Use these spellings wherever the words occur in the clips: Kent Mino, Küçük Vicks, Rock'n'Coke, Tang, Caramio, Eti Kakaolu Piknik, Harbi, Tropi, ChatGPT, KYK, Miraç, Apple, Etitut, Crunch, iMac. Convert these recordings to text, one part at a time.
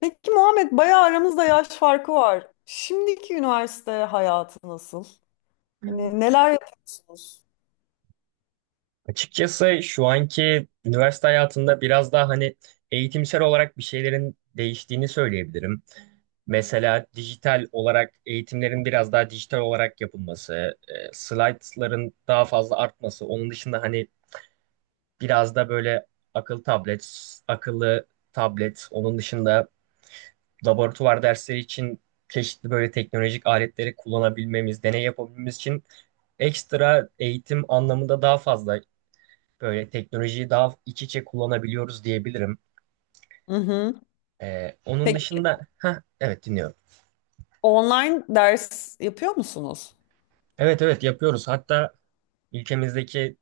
Peki Muhammed, bayağı aramızda yaş farkı var. Şimdiki üniversite hayatı nasıl? Hmm. Hani neler yapıyorsunuz? Açıkçası şu anki üniversite hayatında biraz daha hani eğitimsel olarak bir şeylerin değiştiğini söyleyebilirim. Mesela dijital olarak eğitimlerin biraz daha dijital olarak yapılması, slaytların daha fazla artması, onun dışında hani biraz da böyle akıllı tablet, akıllı tablet, onun dışında laboratuvar dersleri için çeşitli böyle teknolojik aletleri kullanabilmemiz, deney yapabilmemiz için ekstra eğitim anlamında daha fazla. Böyle teknolojiyi daha iç içe kullanabiliyoruz diyebilirim. Hı hı. Onun Peki dışında, ha evet dinliyorum. online ders yapıyor musunuz? Evet evet yapıyoruz. Hatta ülkemizdeki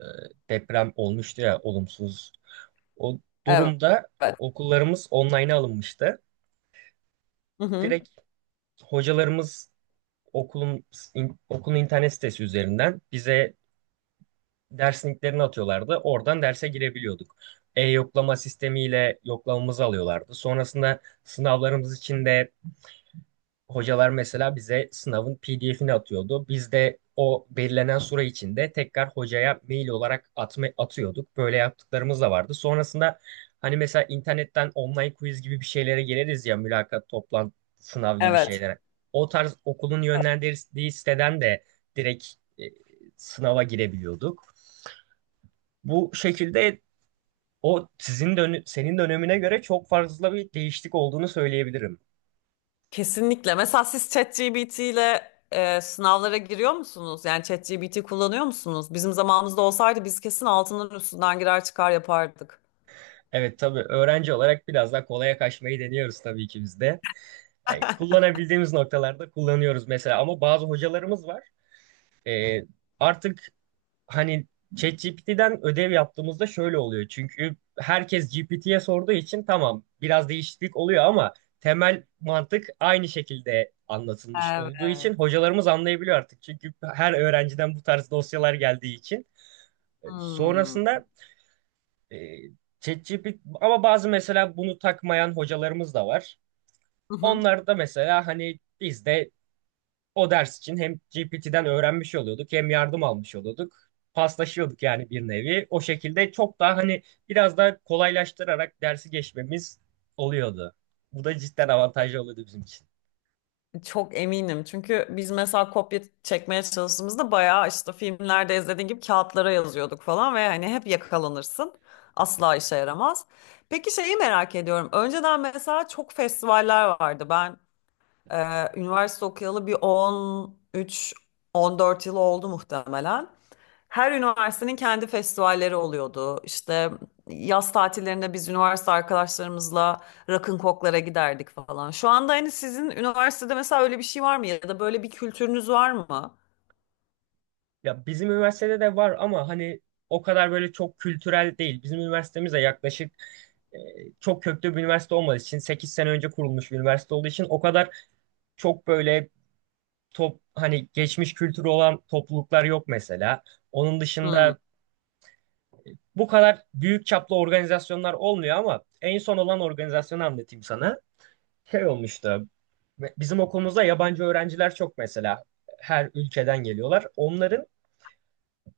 e, deprem olmuştu ya olumsuz. O durumda okullarımız online'a alınmıştı. Hı hı. Direkt hocalarımız okulun okulun internet sitesi üzerinden bize ders linklerini atıyorlardı. Oradan derse girebiliyorduk. E-yoklama sistemiyle yoklamamızı alıyorlardı. Sonrasında sınavlarımız için de hocalar mesela bize sınavın PDF'ini atıyordu. Biz de o belirlenen süre içinde tekrar hocaya mail olarak atıyorduk. Böyle yaptıklarımız da vardı. Sonrasında hani mesela internetten online quiz gibi bir şeylere geliriz ya mülakat, toplantı, sınav gibi Evet. şeylere. O tarz okulun yönlendirdiği siteden de direkt e, sınava girebiliyorduk. Bu şekilde o sizin senin dönemine göre çok fazla bir değişiklik olduğunu söyleyebilirim. Kesinlikle. Mesela siz ChatGPT ile sınavlara giriyor musunuz? Yani ChatGPT kullanıyor musunuz? Bizim zamanımızda olsaydı biz kesin altından üstünden girer çıkar yapardık. Evet tabii öğrenci olarak biraz daha kolaya kaçmayı deniyoruz tabii ki biz de. Yani kullanabildiğimiz noktalarda kullanıyoruz mesela ama bazı hocalarımız var. Ee, artık hani ChatGPT'den ödev yaptığımızda şöyle oluyor. Çünkü herkes GPT'ye sorduğu için tamam biraz değişiklik oluyor ama temel mantık aynı şekilde anlatılmış olduğu Evet. için hocalarımız anlayabiliyor artık. Çünkü her öğrenciden bu tarz dosyalar geldiği için. Hmm. Sonrasında e, ChatGPT ama bazı mesela bunu takmayan hocalarımız da var. Onlar da mesela hani biz de o ders için hem GPT'den öğrenmiş oluyorduk hem yardım almış oluyorduk. Paslaşıyorduk yani bir nevi. O şekilde çok daha hani biraz daha kolaylaştırarak dersi geçmemiz oluyordu. Bu da cidden avantajlı oluyordu bizim için. Çok eminim, çünkü biz mesela kopya çekmeye çalıştığımızda bayağı işte filmlerde izlediğin gibi kağıtlara yazıyorduk falan ve hani hep yakalanırsın. Asla işe yaramaz. Peki şeyi merak ediyorum. Önceden mesela çok festivaller vardı. Ben üniversite okuyalı bir 13-14 yıl oldu muhtemelen. Her üniversitenin kendi festivalleri oluyordu. İşte yaz tatillerinde biz üniversite arkadaşlarımızla Rock'n'Coke'lara giderdik falan. Şu anda hani sizin üniversitede mesela öyle bir şey var mı, ya da böyle bir kültürünüz var mı? Ya bizim üniversitede de var ama hani o kadar böyle çok kültürel değil. Bizim üniversitemiz de yaklaşık e, çok köklü bir üniversite olmadığı için 8 sene önce kurulmuş bir üniversite olduğu için o kadar çok böyle hani geçmiş kültürü olan topluluklar yok mesela. Onun Hmm. dışında bu kadar büyük çaplı organizasyonlar olmuyor ama en son olan organizasyonu anlatayım sana. Şey olmuştu. Bizim okulumuzda yabancı öğrenciler çok mesela. Her ülkeden geliyorlar. Onların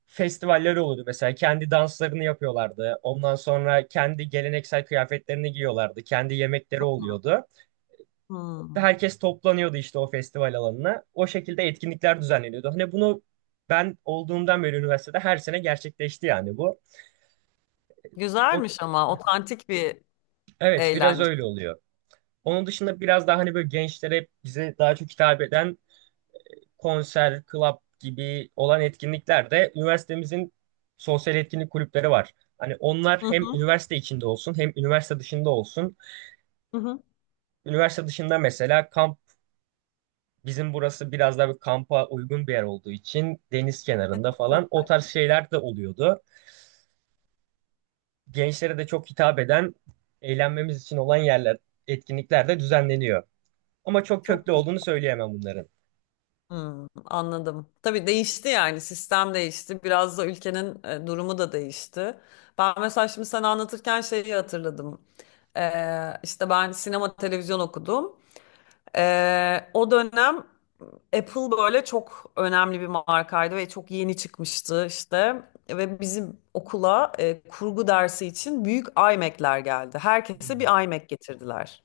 festivaller oluyordu mesela. Kendi danslarını yapıyorlardı. Ondan sonra kendi geleneksel kıyafetlerini giyiyorlardı. Kendi yemekleri oluyordu. Ve Hmm. herkes toplanıyordu işte o festival alanına. O şekilde etkinlikler düzenleniyordu. Hani bunu ben olduğumdan beri üniversitede her sene gerçekleşti yani bu. O- Güzelmiş, ama otantik bir Evet, biraz eğlence. öyle oluyor. Onun dışında biraz daha hani böyle gençlere bize daha çok hitap eden konser, club gibi olan etkinliklerde üniversitemizin sosyal etkinlik kulüpleri var. Hani onlar Hı hem hı, üniversite içinde olsun hem üniversite dışında olsun. hı hı. Üniversite dışında mesela kamp bizim burası biraz daha bir kampa uygun bir yer olduğu için deniz kenarında falan o tarz şeyler de oluyordu. Gençlere de çok hitap eden eğlenmemiz için olan yerler, etkinlikler de düzenleniyor. Ama çok Çok köklü güzel. olduğunu söyleyemem bunların. Hmm, anladım. Tabii değişti, yani sistem değişti. Biraz da ülkenin durumu da değişti. Ben mesela şimdi sana anlatırken şeyi hatırladım. İşte ben sinema televizyon okudum. O dönem Apple böyle çok önemli bir markaydı ve çok yeni çıkmıştı işte. Ve bizim okula kurgu dersi için büyük iMac'ler geldi. Herkese Hmm. bir iMac getirdiler.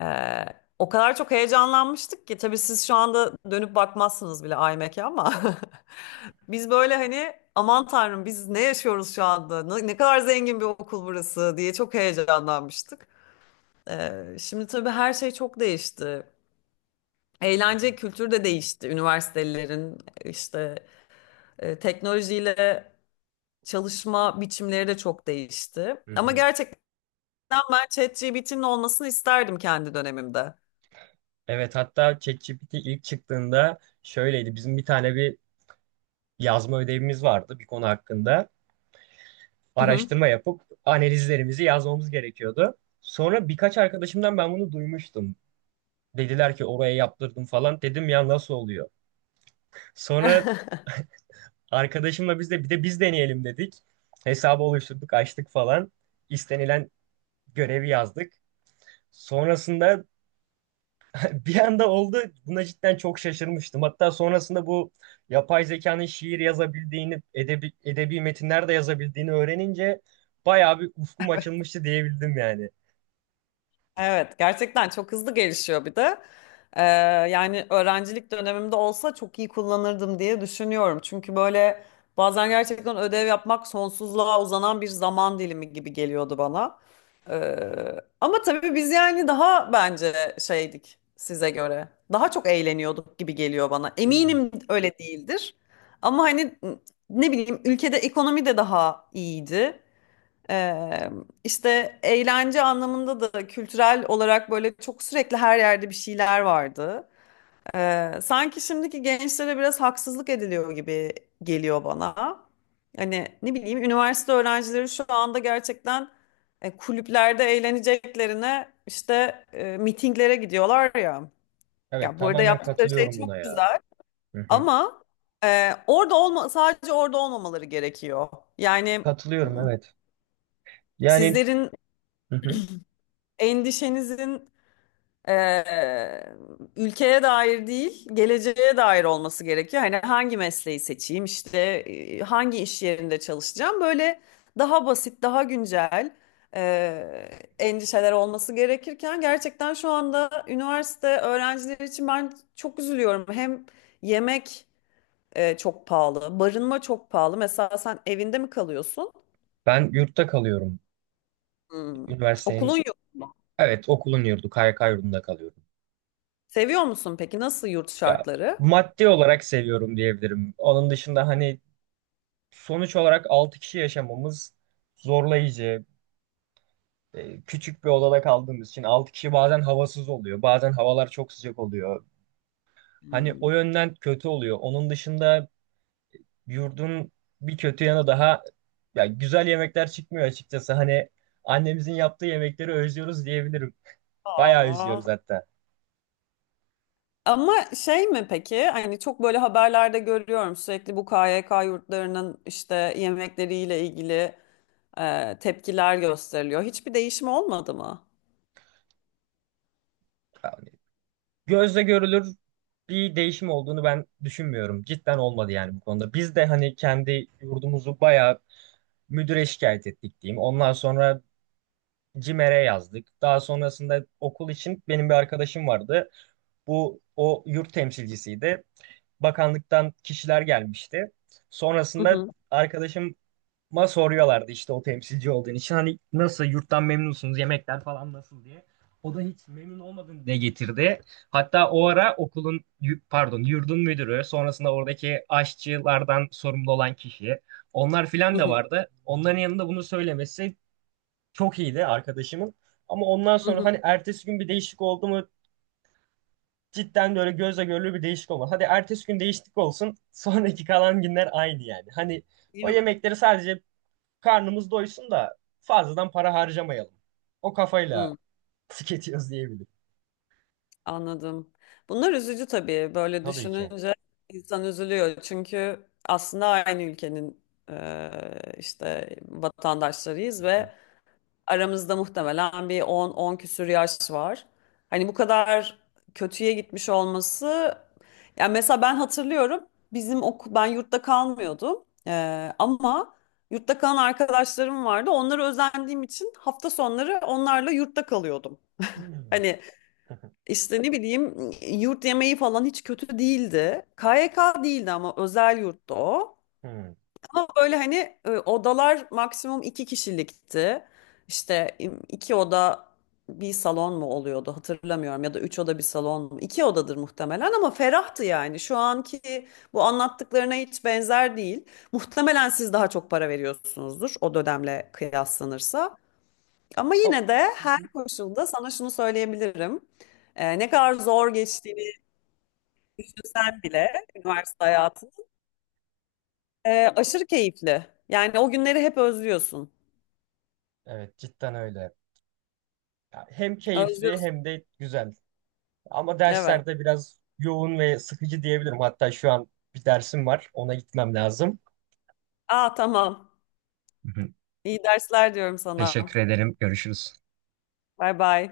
Ee, O kadar çok heyecanlanmıştık ki tabii siz şu anda dönüp bakmazsınız bile iMac'e, ama biz böyle hani aman tanrım biz ne yaşıyoruz şu anda, ne kadar zengin bir okul burası diye çok heyecanlanmıştık. Şimdi tabii her şey çok değişti. Hı hı. Eğlence kültürü de değişti. Üniversitelerin işte teknolojiyle çalışma biçimleri de çok değişti. Hı Ama hı. gerçekten ben ChatGPT'nin olmasını isterdim kendi dönemimde. Evet, hatta ChatGPT ilk çıktığında şöyleydi. Bizim bir tane bir yazma ödevimiz vardı bir konu hakkında. Hı Araştırma yapıp analizlerimizi yazmamız gerekiyordu. Sonra birkaç arkadaşımdan ben bunu duymuştum. Dediler ki oraya yaptırdım falan. Dedim ya nasıl oluyor? hı. Sonra arkadaşımla biz de bir de biz deneyelim dedik. Hesabı oluşturduk, açtık falan. İstenilen görevi yazdık. Sonrasında bir anda oldu. Buna cidden çok şaşırmıştım. Hatta sonrasında bu yapay zekanın şiir yazabildiğini, edebi metinler de yazabildiğini öğrenince bayağı bir ufkum açılmıştı diyebildim yani. Evet, gerçekten çok hızlı gelişiyor bir de. Ee, Yani öğrencilik dönemimde olsa çok iyi kullanırdım diye düşünüyorum. Çünkü böyle bazen gerçekten ödev yapmak sonsuzluğa uzanan bir zaman dilimi gibi geliyordu bana. Ee, Ama tabii biz yani daha bence şeydik size göre. Daha çok eğleniyorduk gibi geliyor bana. Hmm. Eminim öyle değildir. Ama hani ne bileyim, ülkede ekonomi de daha iyiydi. Ee, işte eğlence anlamında da kültürel olarak böyle çok sürekli her yerde bir şeyler vardı. Sanki şimdiki gençlere biraz haksızlık ediliyor gibi geliyor bana. Hani ne bileyim, üniversite öğrencileri şu anda gerçekten kulüplerde eğleneceklerine işte mitinglere gidiyorlar ya. Evet, Ya burada tamamen yaptıkları şey katılıyorum buna çok ya. güzel, Hı hı. ama orada olma, sadece orada olmamaları gerekiyor. Yani m, Katılıyorum, evet. Yani sizlerin hı hı. endişenizin, eee, ülkeye dair değil, geleceğe dair olması gerekiyor. Hani hangi mesleği seçeyim, işte hangi iş yerinde çalışacağım, böyle daha basit, daha güncel eee, endişeler olması gerekirken gerçekten şu anda üniversite öğrencileri için ben çok üzülüyorum. Hem yemek çok pahalı, barınma çok pahalı. Mesela sen evinde mi kalıyorsun? Ben yurtta kalıyorum. Hmm. Üniversitenin, Okulun yok. evet okulun yurdu, KYK yurdunda kalıyorum. Seviyor musun peki? Nasıl yurt Ya şartları? maddi olarak seviyorum diyebilirim. Onun dışında hani sonuç olarak 6 kişi yaşamamız zorlayıcı. Küçük bir odada kaldığımız için 6 kişi bazen havasız oluyor. Bazen havalar çok sıcak oluyor. Hani o Hmm. yönden kötü oluyor. Onun dışında yurdun bir kötü yanı daha ya güzel yemekler çıkmıyor açıkçası. Hani annemizin yaptığı yemekleri özlüyoruz diyebilirim. Bayağı Aa. özlüyoruz hatta. Ama şey mi peki? Hani çok böyle haberlerde görüyorum sürekli bu KYK yurtlarının işte yemekleriyle ilgili tepkiler gösteriliyor. Hiçbir değişim olmadı mı? Yani gözle görülür bir değişim olduğunu ben düşünmüyorum. Cidden olmadı yani bu konuda. Biz de hani kendi yurdumuzu bayağı müdüre şikayet ettik diyeyim. Ondan sonra CİMER'e yazdık. Daha sonrasında okul için benim bir arkadaşım vardı. Bu o yurt temsilcisiydi. Bakanlıktan kişiler gelmişti. Hı Sonrasında hı, arkadaşıma soruyorlardı işte o temsilci olduğun için hani nasıl yurttan memnunsunuz yemekler falan nasıl diye. O da hiç memnun olmadığını dile getirdi. Hatta o ara okulun pardon yurdun müdürü sonrasında oradaki aşçılardan sorumlu olan kişi onlar filan hı da hı, vardı. Onların yanında bunu söylemesi çok iyiydi arkadaşımın. Ama ondan hı sonra hı. hani ertesi gün bir değişik oldu mu, cidden böyle gözle görülür bir değişik olmadı. Hadi ertesi gün değişiklik olsun. Sonraki kalan günler aynı yani. Hani Değil o mi? yemekleri sadece karnımız doysun da fazladan para harcamayalım. O Hı, kafayla tüketiyoruz diyebilirim. anladım. Bunlar üzücü tabii. Böyle Tabii ki. düşününce insan üzülüyor. Çünkü aslında aynı ülkenin işte vatandaşlarıyız ve aramızda muhtemelen bir 10 on küsür yaş var. Hani bu kadar kötüye gitmiş olması, yani mesela ben hatırlıyorum, bizim okul, ben yurtta kalmıyordum. Ama yurtta kalan arkadaşlarım vardı. Onlara özendiğim için hafta sonları onlarla yurtta kalıyordum. Hmm. Hani işte ne bileyim, yurt yemeği falan hiç kötü değildi. KYK değildi ama, özel yurtta o. Hmm. Ama böyle hani odalar maksimum iki kişilikti. İşte iki oda bir salon mu oluyordu hatırlamıyorum, ya da üç oda bir salon mu? İki odadır muhtemelen, ama ferahtı yani. Şu anki bu anlattıklarına hiç benzer değil. Muhtemelen siz daha çok para veriyorsunuzdur o dönemle kıyaslanırsa. Ama Hop. yine de her koşulda sana şunu söyleyebilirim. Ne kadar zor geçtiğini düşünsen bile üniversite hayatı aşırı keyifli. Yani o günleri hep özlüyorsun. Evet, cidden öyle. Ya hem keyifli Özlüyorsun. hem de güzel. Ama Evet. derslerde biraz yoğun ve sıkıcı diyebilirim. Hatta şu an bir dersim var. Ona gitmem lazım. Aa, tamam. Hı hı. İyi dersler diyorum sana. Teşekkür ederim. Görüşürüz. Bay bay.